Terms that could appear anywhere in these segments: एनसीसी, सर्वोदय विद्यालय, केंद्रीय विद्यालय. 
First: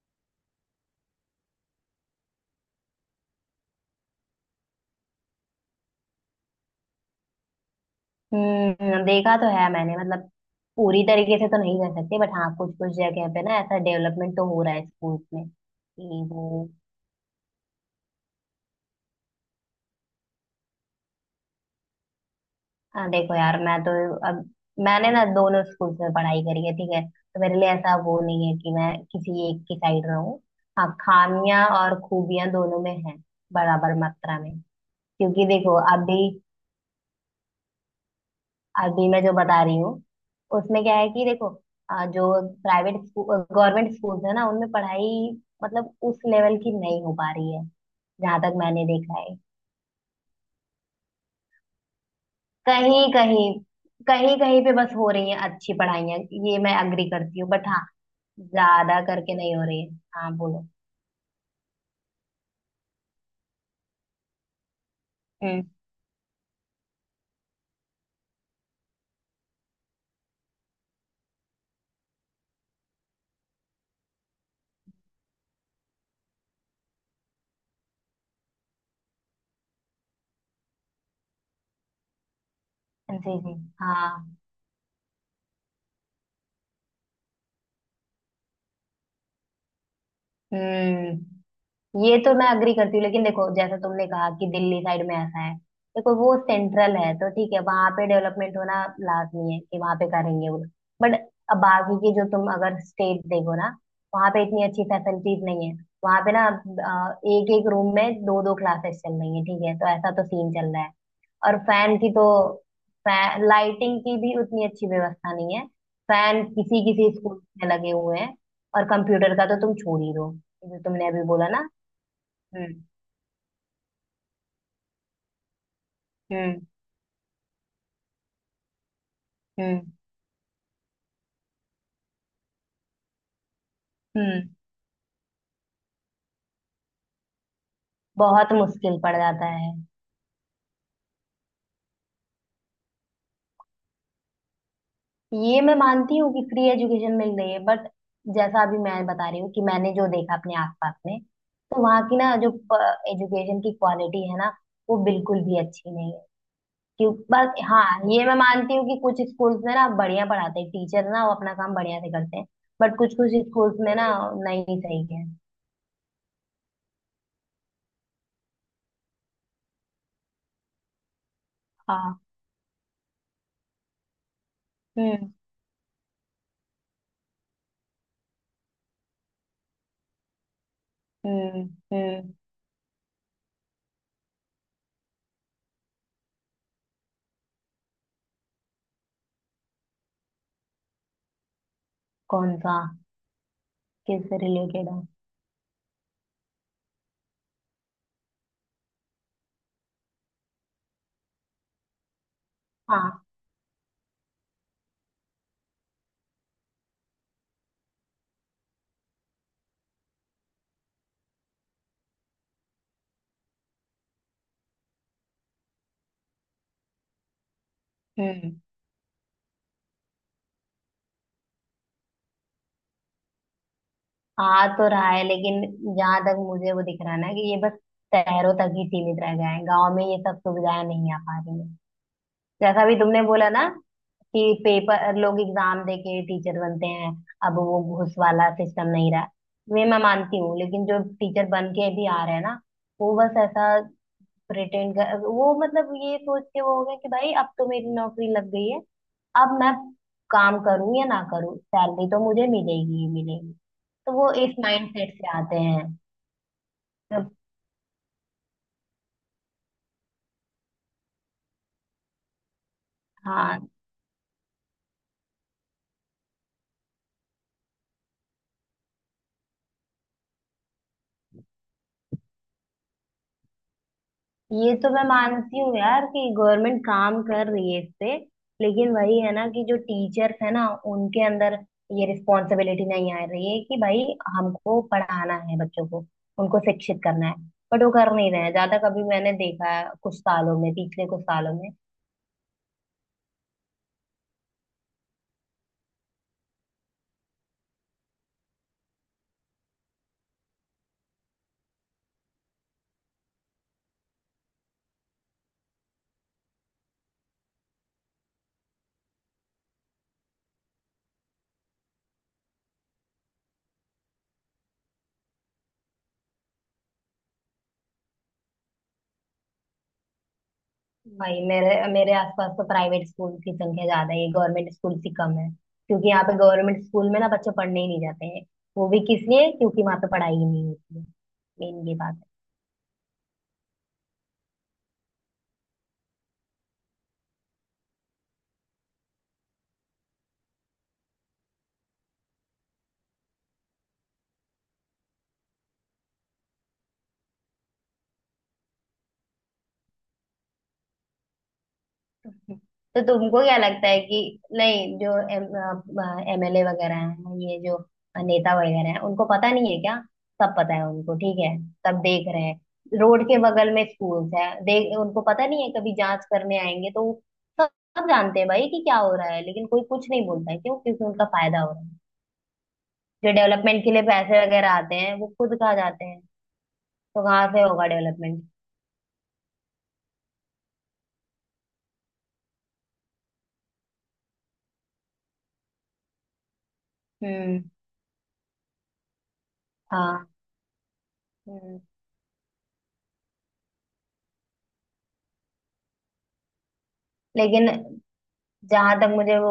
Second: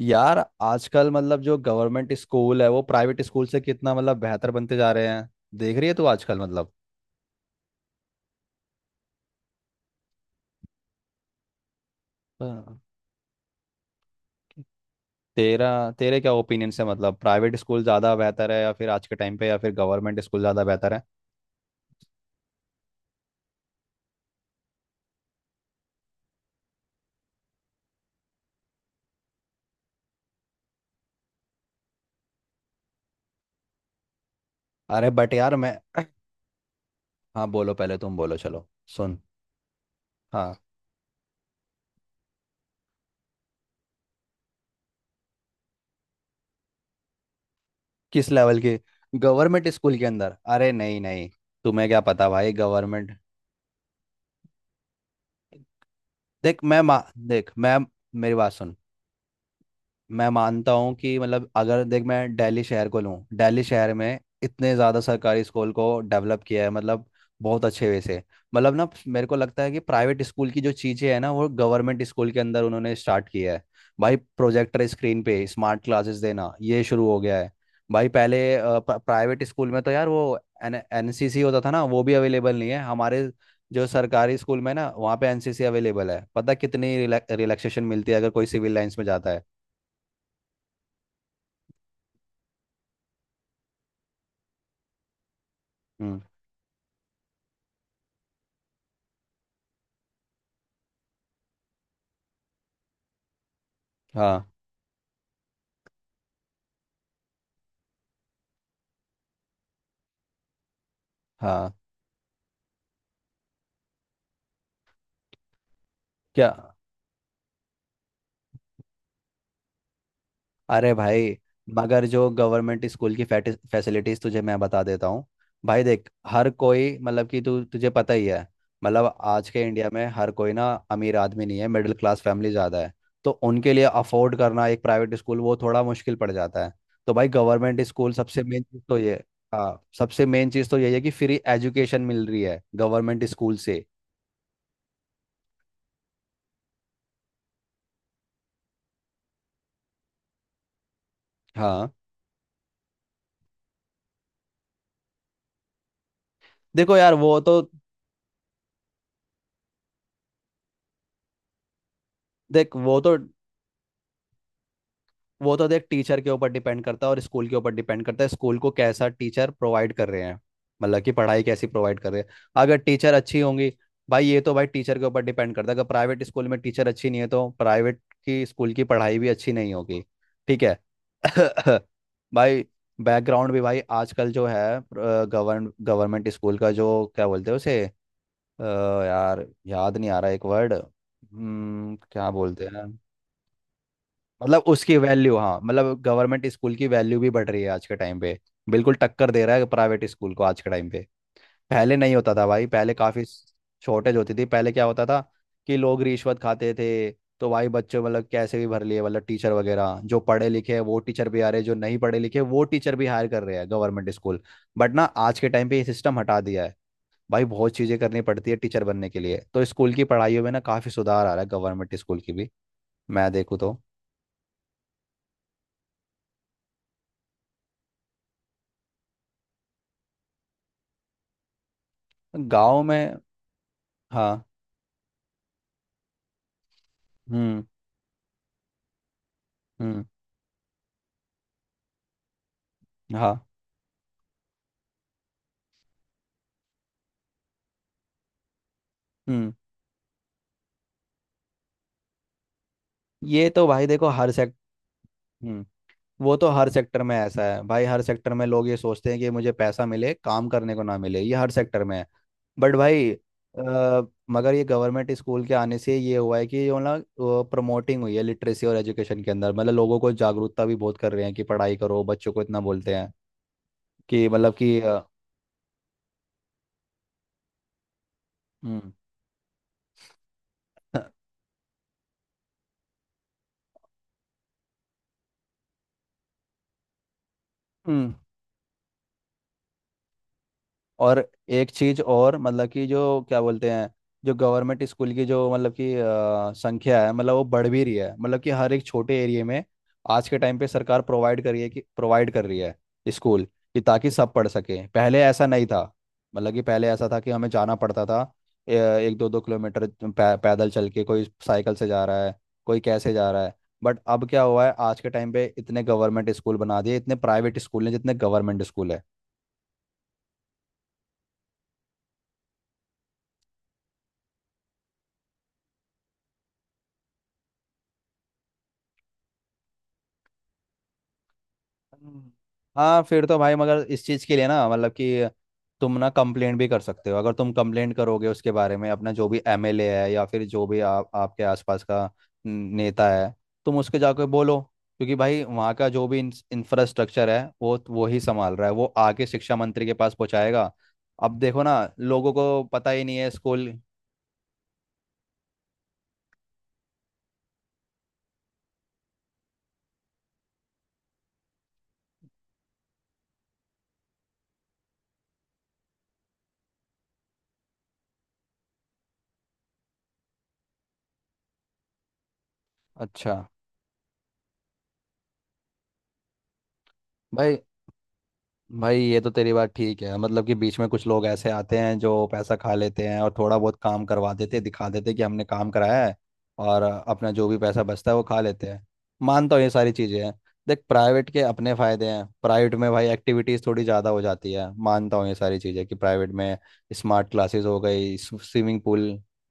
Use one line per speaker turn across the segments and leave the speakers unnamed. यार, आजकल मतलब जो गवर्नमेंट स्कूल है वो प्राइवेट स्कूल से कितना मतलब बेहतर बनते जा रहे हैं। देख रही है तू आजकल? मतलब
हम्म। देखा तो है मैंने, मतलब पूरी तरीके से तो नहीं कर सकते, बट हाँ कुछ
हाँ।
कुछ जगह पे ना ऐसा डेवलपमेंट तो हो रहा है स्कूल्स में
तेरा तेरे
कि
क्या
वो।
ओपिनियन है, मतलब प्राइवेट स्कूल ज़्यादा बेहतर है या फिर आज के टाइम पे, या फिर गवर्नमेंट स्कूल ज़्यादा बेहतर है?
हाँ देखो यार, मैं तो, अब मैंने ना दोनों स्कूल्स में पढ़ाई करी है ठीक है, तो मेरे लिए ऐसा वो नहीं है कि मैं किसी एक की साइड रहूं। हाँ, खामियां और खूबियां दोनों में है, बराबर मात्रा में।
अरे बट
क्योंकि
यार मैं...
देखो, अभी
हाँ, बोलो, पहले तुम बोलो, चलो।
अभी
सुन।
मैं जो बता रही हूँ
हाँ।
उसमें क्या है कि देखो, जो प्राइवेट स्कूल, गवर्नमेंट स्कूल है ना, उनमें पढ़ाई, मतलब उस लेवल की नहीं हो पा रही है,
किस
जहां तक
लेवल के?
मैंने देखा है।
गवर्नमेंट स्कूल के अंदर? अरे नहीं नहीं, तुम्हें क्या पता भाई
कहीं
गवर्नमेंट।
कहीं कहीं कहीं पे बस हो रही है अच्छी पढ़ाइयाँ। ये मैं अग्री करती हूँ,
देख,
बट
मैं...
हाँ,
मेरी बात सुन।
ज्यादा करके नहीं हो रही है।
मैं
हाँ बोलो।
मानता हूँ कि मतलब अगर देख, मैं दिल्ली शहर को लूँ, दिल्ली शहर में इतने ज़्यादा सरकारी
हम्म।
स्कूल को डेवलप किया है, मतलब बहुत अच्छे वे से। मतलब ना, मेरे को लगता है कि प्राइवेट स्कूल की जो चीज़ें हैं ना वो गवर्नमेंट स्कूल के अंदर उन्होंने स्टार्ट किया है। भाई प्रोजेक्टर स्क्रीन पे स्मार्ट क्लासेस देना, ये शुरू हो गया है। भाई पहले प्राइवेट स्कूल में तो यार वो एन एनसीसी होता था ना, वो भी अवेलेबल नहीं है हमारे।
जी जी।
जो
हाँ।
सरकारी स्कूल में ना, वहाँ पे एनसीसी अवेलेबल है, पता कितनी रिलैक्सेशन मिलती है अगर कोई सिविल लाइंस में जाता है।
हम्म। ये तो मैं अग्री करती हूँ, लेकिन देखो जैसा तुमने कहा कि दिल्ली साइड में ऐसा है। देखो
हम्म।
वो सेंट्रल है तो ठीक है, वहां पे डेवलपमेंट होना लाजमी है कि वहां पे करेंगे वो। बट अब बाकी के जो, तुम अगर स्टेट देखो ना, वहां पे
हाँ।
इतनी अच्छी फैसिलिटीज नहीं है। वहां पे ना एक एक रूम में दो दो क्लासेस चल रही है, ठीक है, तो ऐसा तो सीन चल रहा है। और
हाँ।
फैन की तो, फैन लाइटिंग की भी उतनी अच्छी व्यवस्था नहीं है। फैन
क्या?
किसी किसी स्कूल में लगे हुए हैं। और कंप्यूटर का तो तुम छोड़ ही दो, जो
अरे
तुमने अभी
भाई,
बोला ना।
मगर जो
हम्म।
गवर्नमेंट स्कूल की फैसिलिटीज तुझे मैं बता देता हूँ। भाई देख, हर
हम्म।
कोई मतलब कि तू... तुझे पता ही है। मतलब आज के इंडिया
हम्म।
में हर कोई ना अमीर आदमी नहीं है, मिडिल क्लास फैमिली ज़्यादा है। तो उनके लिए अफोर्ड
हम्म।
करना एक प्राइवेट स्कूल वो थोड़ा मुश्किल पड़ जाता है। तो भाई गवर्नमेंट स्कूल सबसे
बहुत
मेन चीज़ तो
मुश्किल
ये...
पड़ जाता है।
हाँ, सबसे मेन चीज़ तो यही है कि फ्री एजुकेशन मिल रही है गवर्नमेंट स्कूल से।
ये मैं मानती हूँ कि फ्री एजुकेशन मिल रही है, बट जैसा अभी मैं बता रही हूँ कि मैंने जो देखा अपने आसपास में, तो
हाँ।
वहाँ की ना जो एजुकेशन की क्वालिटी है ना, वो बिल्कुल भी अच्छी नहीं है।
देखो यार
क्यों,
वो तो
बस हाँ, ये मैं मानती हूँ कि कुछ स्कूल्स में ना बढ़िया पढ़ाते हैं टीचर, ना वो अपना काम बढ़िया से करते हैं,
देख
बट कुछ कुछ स्कूल्स में ना नहीं सही है।
वो तो देख, टीचर के ऊपर डिपेंड करता है और स्कूल के ऊपर डिपेंड करता है, स्कूल को कैसा टीचर प्रोवाइड कर रहे हैं, मतलब कि पढ़ाई कैसी प्रोवाइड कर
हाँ।
रहे हैं। अगर टीचर अच्छी होंगी... भाई ये तो भाई टीचर के ऊपर
हम्म।
डिपेंड करता है, अगर प्राइवेट स्कूल में टीचर अच्छी नहीं है तो प्राइवेट की स्कूल की पढ़ाई भी अच्छी नहीं होगी। ठीक है।
हम्म। हम्म।
भाई, बैकग्राउंड भी भाई आजकल जो है, गवर्नमेंट स्कूल का जो क्या बोलते हैं उसे? अ, यार याद नहीं आ रहा एक वर्ड। क्या
कौन
बोलते
सा?
हैं?
किससे
मतलब
रिलेटेड
उसकी
है?
वैल्यू, हाँ, मतलब गवर्नमेंट स्कूल की वैल्यू भी बढ़ रही है आज के टाइम पे। बिल्कुल टक्कर दे रहा है प्राइवेट स्कूल को आज के टाइम पे। पहले नहीं होता था भाई, पहले काफ़ी शॉर्टेज होती थी। पहले क्या होता था कि लोग रिश्वत खाते थे, तो भाई बच्चों मतलब कैसे भी भर लिए, मतलब टीचर वगैरह, जो पढ़े लिखे हैं वो टीचर भी आ रहे हैं, जो नहीं पढ़े लिखे वो टीचर भी हायर कर रहे हैं गवर्नमेंट स्कूल। बट ना आज के टाइम पे ये सिस्टम हटा दिया है। भाई बहुत चीज़ें करनी पड़ती
हाँ,
है टीचर बनने के लिए, तो स्कूल की पढ़ाइयों में ना काफ़ी सुधार आ रहा है गवर्नमेंट स्कूल की भी, मैं देखूँ तो।
आ तो रहा है, लेकिन जहां तक मुझे वो दिख रहा है ना, कि ये बस शहरों तक ही सीमित रह गया है, गांव में ये सब सुविधाएं नहीं आ पा रही है।
गाँव
जैसा भी
में?
तुमने बोला ना, कि
हाँ।
पेपर लोग एग्जाम देके टीचर बनते हैं, अब
हम्म।
वो घूस वाला सिस्टम नहीं रहा, ये मैं
हम्म।
मानती हूँ। लेकिन जो टीचर बन के भी आ रहे हैं ना, वो बस
हाँ।
ऐसा प्रिटेंड कर, वो मतलब ये सोच के वो हो गया कि भाई अब तो मेरी नौकरी लग गई है,
हम्म।
अब मैं काम करूं या ना करूं, सैलरी तो मुझे मिलेगी ही
ये
मिलेगी,
तो भाई, देखो
तो
हर
वो
सेक्ट
इस माइंड सेट से आते
हम्म
हैं
वो तो हर सेक्टर में
तो।
ऐसा है भाई, हर सेक्टर में लोग ये सोचते हैं कि मुझे पैसा मिले, काम करने को ना मिले, ये हर सेक्टर में है। बट भाई
हाँ,
मगर ये गवर्नमेंट स्कूल के आने से ये हुआ है कि जो ना प्रमोटिंग हुई है लिटरेसी और एजुकेशन के अंदर, मतलब लोगों को जागरूकता भी बहुत कर रहे हैं कि पढ़ाई करो, बच्चों को इतना बोलते हैं कि मतलब
ये
कि
तो मैं मानती हूँ यार कि गवर्नमेंट काम कर रही है इस पे, लेकिन
हम्म।
वही है ना कि जो टीचर्स है ना, उनके अंदर ये रिस्पॉन्सिबिलिटी नहीं आ रही है कि भाई हमको पढ़ाना है बच्चों को, उनको शिक्षित करना है, बट वो कर नहीं रहे हैं ज्यादा। कभी मैंने देखा है, कुछ सालों में, पिछले कुछ
और
सालों
एक
में।
चीज और, मतलब कि जो क्या बोलते हैं, जो गवर्नमेंट स्कूल की जो मतलब कि संख्या है, मतलब वो बढ़ भी रही है मतलब कि हर एक छोटे एरिया में। आज के टाइम पे सरकार प्रोवाइड कर रही है, कि प्रोवाइड कर रही है स्कूल, कि ताकि सब पढ़ सकें। पहले ऐसा नहीं था। मतलब कि पहले ऐसा था कि हमें जाना पड़ता था, 1-2 किलोमीटर पैदल चल के, कोई साइकिल से जा रहा है, कोई कैसे जा रहा है। बट अब क्या हुआ है, आज के टाइम पे इतने गवर्नमेंट स्कूल बना दिए, इतने प्राइवेट स्कूल हैं जितने गवर्नमेंट स्कूल है।
भाई मेरे मेरे आसपास तो प्राइवेट स्कूल की संख्या ज्यादा है, गवर्नमेंट स्कूल से कम है, क्योंकि यहाँ पे गवर्नमेंट स्कूल में ना बच्चे पढ़ने ही नहीं जाते हैं। वो भी किस लिए? क्योंकि वहाँ पे पढ़ाई ही नहीं होती है। मेन ये बात
हम्म।
है।
हाँ, फिर तो भाई मगर इस चीज़ के लिए ना मतलब कि तुम ना कंप्लेंट भी कर सकते हो। अगर तुम कंप्लेंट करोगे उसके बारे में, अपना जो भी एमएलए है या फिर जो भी आप आपके आसपास का नेता है, तुम उसके जाकर बोलो। क्योंकि भाई वहाँ का जो भी इंफ्रास्ट्रक्चर है वो ही संभाल रहा है, वो आके शिक्षा मंत्री के पास पहुँचाएगा। अब देखो ना, लोगों को पता
तो
ही नहीं है
तुमको क्या
स्कूल।
लगता है कि, नहीं जो एमएलए वगैरह हैं, ये जो नेता वगैरह हैं, उनको पता नहीं है क्या? सब पता है उनको, ठीक है। सब देख रहे हैं, रोड के बगल में स्कूल्स है, देख उनको पता नहीं है कभी जांच करने आएंगे तो? सब सब जानते हैं भाई कि क्या हो रहा है, लेकिन कोई कुछ नहीं बोलता है। क्यों? क्योंकि उनका फायदा हो रहा है। जो
अच्छा।
डेवलपमेंट के लिए पैसे वगैरह आते हैं वो खुद खा जाते हैं, तो कहाँ
भाई
से होगा डेवलपमेंट?
भाई ये तो तेरी बात ठीक है, मतलब कि बीच में कुछ लोग ऐसे आते हैं जो पैसा खा लेते हैं और थोड़ा बहुत काम करवा देते हैं, दिखा देते हैं कि हमने काम कराया है, और अपना जो भी
हम्म।
पैसा बचता है वो खा लेते हैं। मानता हूँ ये सारी चीज़ें
हाँ।
हैं। देख, प्राइवेट के अपने
हम्म।
फ़ायदे हैं, प्राइवेट में भाई एक्टिविटीज़ थोड़ी ज़्यादा हो जाती है, मानता हूँ ये सारी चीज़ें कि प्राइवेट में स्मार्ट क्लासेस
लेकिन
हो गई, स्विमिंग
जहां
पूल।
तक मुझे वो,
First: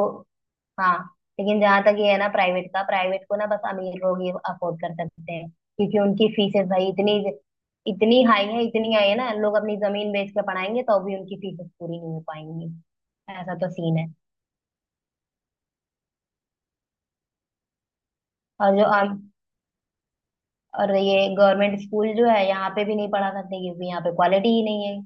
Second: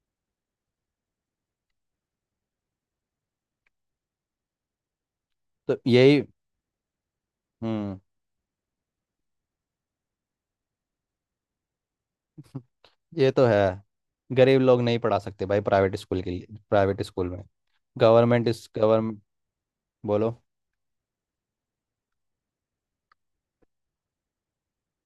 हाँ, लेकिन जहां तक ये है ना, प्राइवेट का, प्राइवेट को ना बस अमीर लोग ही अफोर्ड कर सकते हैं,
तो
क्योंकि
यही...
उनकी फीसें भाई इतनी,
हम्म।
इतनी हाई है, इतनी हाई है ना, लोग अपनी जमीन बेच के पढ़ाएंगे तो भी उनकी फीसें पूरी नहीं हो पाएंगी,
ये तो
ऐसा
है।
तो सीन है।
गरीब लोग नहीं पढ़ा सकते भाई प्राइवेट स्कूल के लिए, प्राइवेट स्कूल में। गवर्नमेंट इस
और जो
गवर्नमेंट... बोलो।
और ये गवर्नमेंट स्कूल जो है, यहाँ पे भी नहीं पढ़ा सकते, क्योंकि यहाँ पे क्वालिटी ही नहीं है।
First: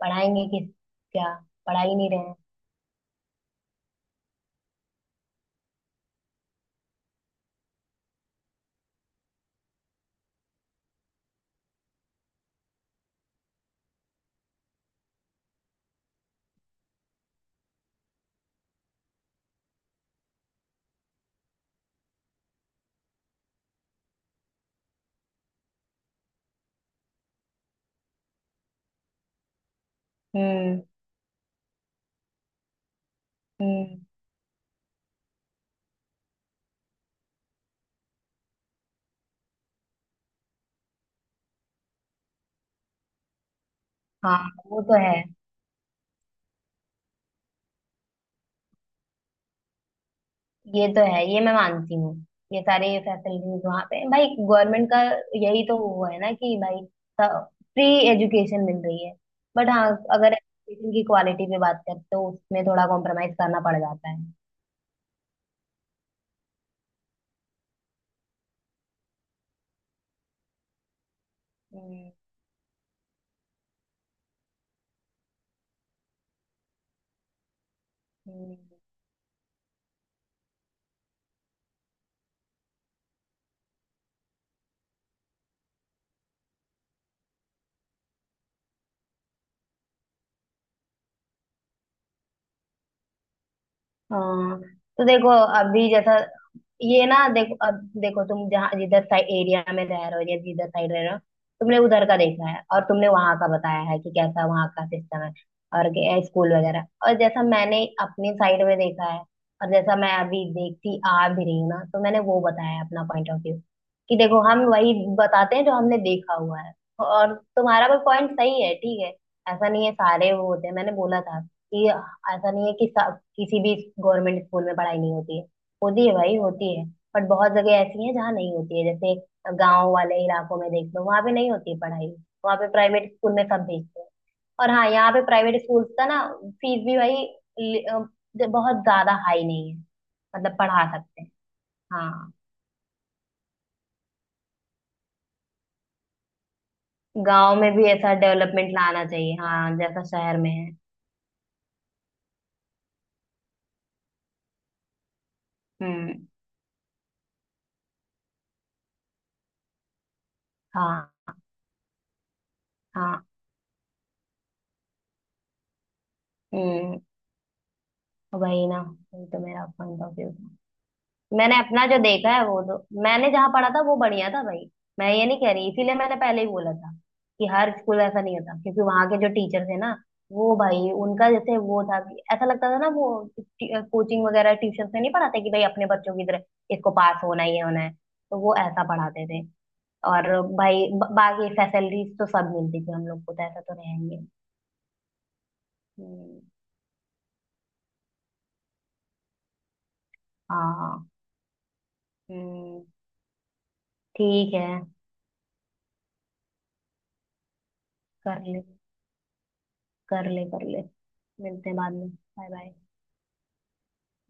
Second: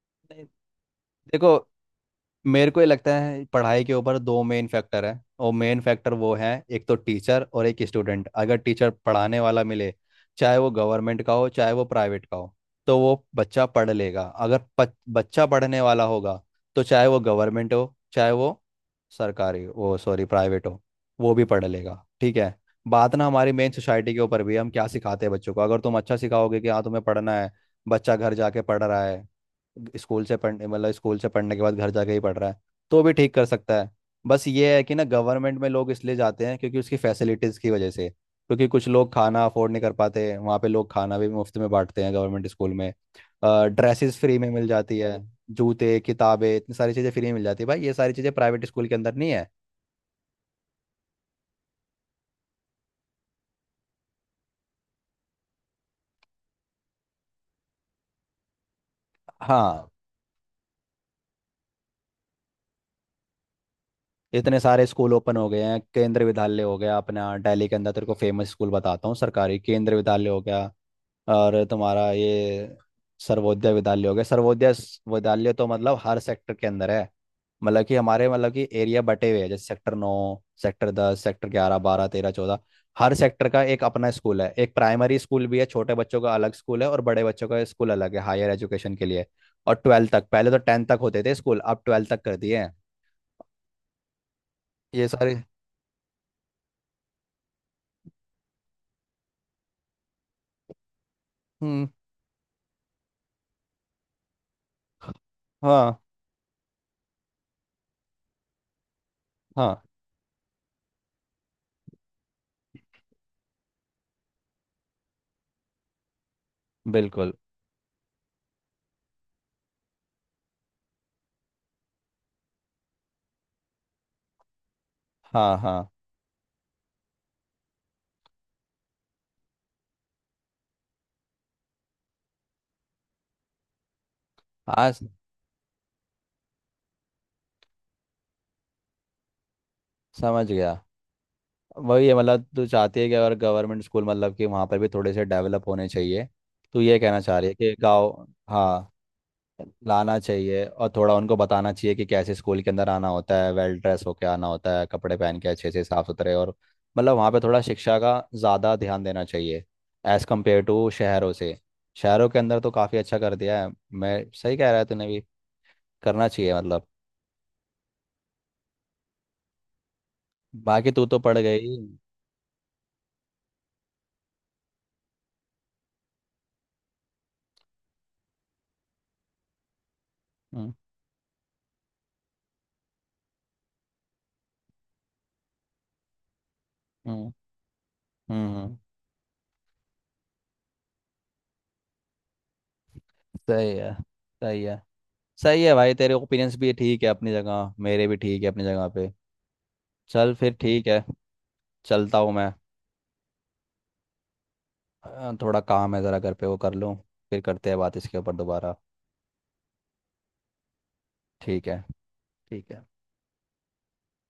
पढ़ाएंगे किस? क्या?
देखो,
पढ़ा ही नहीं रहे हैं।
मेरे को ये लगता है पढ़ाई के ऊपर दो मेन फैक्टर है, और मेन फैक्टर वो है, एक तो टीचर और एक स्टूडेंट। अगर टीचर पढ़ाने वाला मिले, चाहे वो गवर्नमेंट का हो चाहे वो प्राइवेट का हो, तो वो बच्चा पढ़ लेगा। अगर बच्चा पढ़ने वाला होगा, तो चाहे वो गवर्नमेंट हो चाहे वो सरकारी, वो सॉरी प्राइवेट हो, वो भी पढ़ लेगा। ठीक है। बात ना हमारी मेन सोसाइटी के ऊपर भी है, हम क्या सिखाते हैं बच्चों को। अगर तुम अच्छा सिखाओगे कि हाँ तुम्हें पढ़ना है, बच्चा घर जाके पढ़ रहा है, स्कूल से पढ़ने
हम्म।
मतलब स्कूल से पढ़ने के बाद घर जाके ही पढ़ रहा है, तो भी ठीक कर सकता है।
हम्म।
बस ये है कि ना गवर्नमेंट में लोग इसलिए जाते हैं क्योंकि उसकी फैसिलिटीज़ की वजह से, क्योंकि कुछ लोग खाना अफोर्ड नहीं कर पाते, वहाँ पे लोग खाना भी मुफ्त में बांटते हैं गवर्नमेंट स्कूल में। ड्रेसेस फ्री
हाँ।
में मिल
वो
जाती
तो
है,
है।
जूते, किताबें, इतनी सारी चीज़ें फ्री में मिल जाती है भाई, ये सारी चीज़ें प्राइवेट स्कूल के अंदर नहीं है।
ये तो है, ये मैं मानती हूँ। ये सारे फैसिलिटीज वहां पे हैं। भाई गवर्नमेंट का, यही तो वो है ना कि भाई फ्री एजुकेशन मिल रही है। बट हाँ,
हाँ।
अगर एजुकेशन की क्वालिटी पे बात करें तो उसमें थोड़ा कॉम्प्रोमाइज करना पड़ जाता है।
इतने सारे स्कूल ओपन हो गए हैं, केंद्रीय विद्यालय हो गया अपना दिल्ली के अंदर, तेरे को फेमस स्कूल बताता हूँ सरकारी, केंद्रीय विद्यालय हो गया, और तुम्हारा
हम्म।
ये सर्वोदय विद्यालय हो गया। सर्वोदय विद्यालय तो मतलब हर सेक्टर के अंदर है, मतलब कि हमारे मतलब
हम्म।
कि एरिया बटे हुए हैं, जैसे सेक्टर 9, सेक्टर 10, सेक्टर 11, 12, 13, 14। हर सेक्टर का एक अपना स्कूल है, एक प्राइमरी स्कूल भी है, छोटे बच्चों का अलग स्कूल है और बड़े बच्चों का स्कूल अलग है हायर एजुकेशन के लिए। और 12th तक, पहले तो 10th तक होते थे स्कूल, अब 12th तक कर दिए हैं।
हाँ। तो
ये
देखो,
सारे...
अभी जैसा ये ना, देखो अब, देखो तुम जहाँ, जिधर साइड एरिया में रह रहे हो, या जिधर साइड रह रहे हो, तुमने
हम्म।
उधर का देखा है और तुमने वहां का बताया है कि कैसा वहां का सिस्टम है। और
हाँ।
स्कूल वगैरह, और जैसा मैंने अपनी साइड में देखा है, और
हाँ,
जैसा मैं अभी देखती आ भी रही हूँ ना, तो मैंने वो बताया है अपना पॉइंट ऑफ व्यू, कि देखो हम वही बताते हैं जो हमने देखा हुआ है।
बिल्कुल।
और तुम्हारा भी पॉइंट सही है, ठीक है। ऐसा नहीं है सारे वो होते हैं, मैंने बोला था कि ऐसा नहीं है कि किसी भी गवर्नमेंट स्कूल में पढ़ाई नहीं होती है।
हाँ। हाँ।
होती है भाई, होती है। बट बहुत जगह ऐसी है जहाँ नहीं होती है, जैसे गांव वाले इलाकों में देख लो, वहां पे नहीं होती है पढ़ाई। वहां पे प्राइवेट स्कूल में सब भेजते हैं। और हाँ,
आज...
यहाँ पे प्राइवेट स्कूल का ना, फीस भी भाई लि- अ, बहुत ज्यादा हाई नहीं है,
समझ
मतलब
गया।
पढ़ा सकते हैं।
वही है
हाँ,
मतलब, तू चाहती है कि अगर गवर्नमेंट स्कूल मतलब कि वहाँ पर भी थोड़े से डेवलप होने चाहिए, तो ये कहना चाह रही है
गांव में
कि
भी ऐसा
गाँव,
डेवलपमेंट
हाँ।
लाना चाहिए हाँ, जैसा
लाना
शहर में
चाहिए
है।
और थोड़ा उनको बताना चाहिए कि कैसे स्कूल के अंदर आना होता है, वेल ड्रेस होके आना होता है, कपड़े पहन के अच्छे से साफ
हम्म।
सुथरे, और मतलब वहाँ पे थोड़ा शिक्षा का ज़्यादा ध्यान देना चाहिए, एज़ कम्पेयर टू शहरों
हाँ।
से। शहरों के अंदर तो काफ़ी अच्छा
हाँ।
कर दिया है, मैं सही कह रहा है तूने भी, करना चाहिए मतलब।
हम्म। वही ना, वही तो मेरा पॉइंट ऑफ व्यू।
बाकी तू तो पढ़
मैंने
गई।
अपना जो देखा है वो तो, मैंने जहाँ पढ़ा था वो बढ़िया था भाई, मैं ये नहीं कह रही, इसीलिए मैंने पहले ही बोला था कि हर स्कूल ऐसा नहीं होता। क्योंकि वहां के जो टीचर थे ना, वो
हम्म।
भाई उनका, जैसे वो था कि ऐसा लगता था ना वो, कोचिंग वगैरह ट्यूशन से नहीं पढ़ाते, कि भाई अपने बच्चों की तरह इसको पास
हम्म।
होना ही होना है, तो
हम्म,
वो
हम्म,
ऐसा पढ़ाते थे। और भाई बाकी फैसिलिटीज तो सब मिलती थी हम लोग को, तो ऐसा
सही
तो
है।
रहेंगे।
सही है। सही है भाई, तेरे
हम्म।
ओपिनियंस भी ठीक है अपनी जगह, मेरे भी ठीक है अपनी जगह पे। चल फिर, ठीक है।
हाँ।
चलता हूँ मैं।
हम्म। ठीक है।
थोड़ा काम है ज़रा घर पे, वो कर लूँ, फिर करते हैं बात इसके ऊपर
कर ले,
दोबारा।
कर ले, कर ले।
ठीक
मिलते हैं
है।
बाद में, बाय
ठीक
बाय।
है।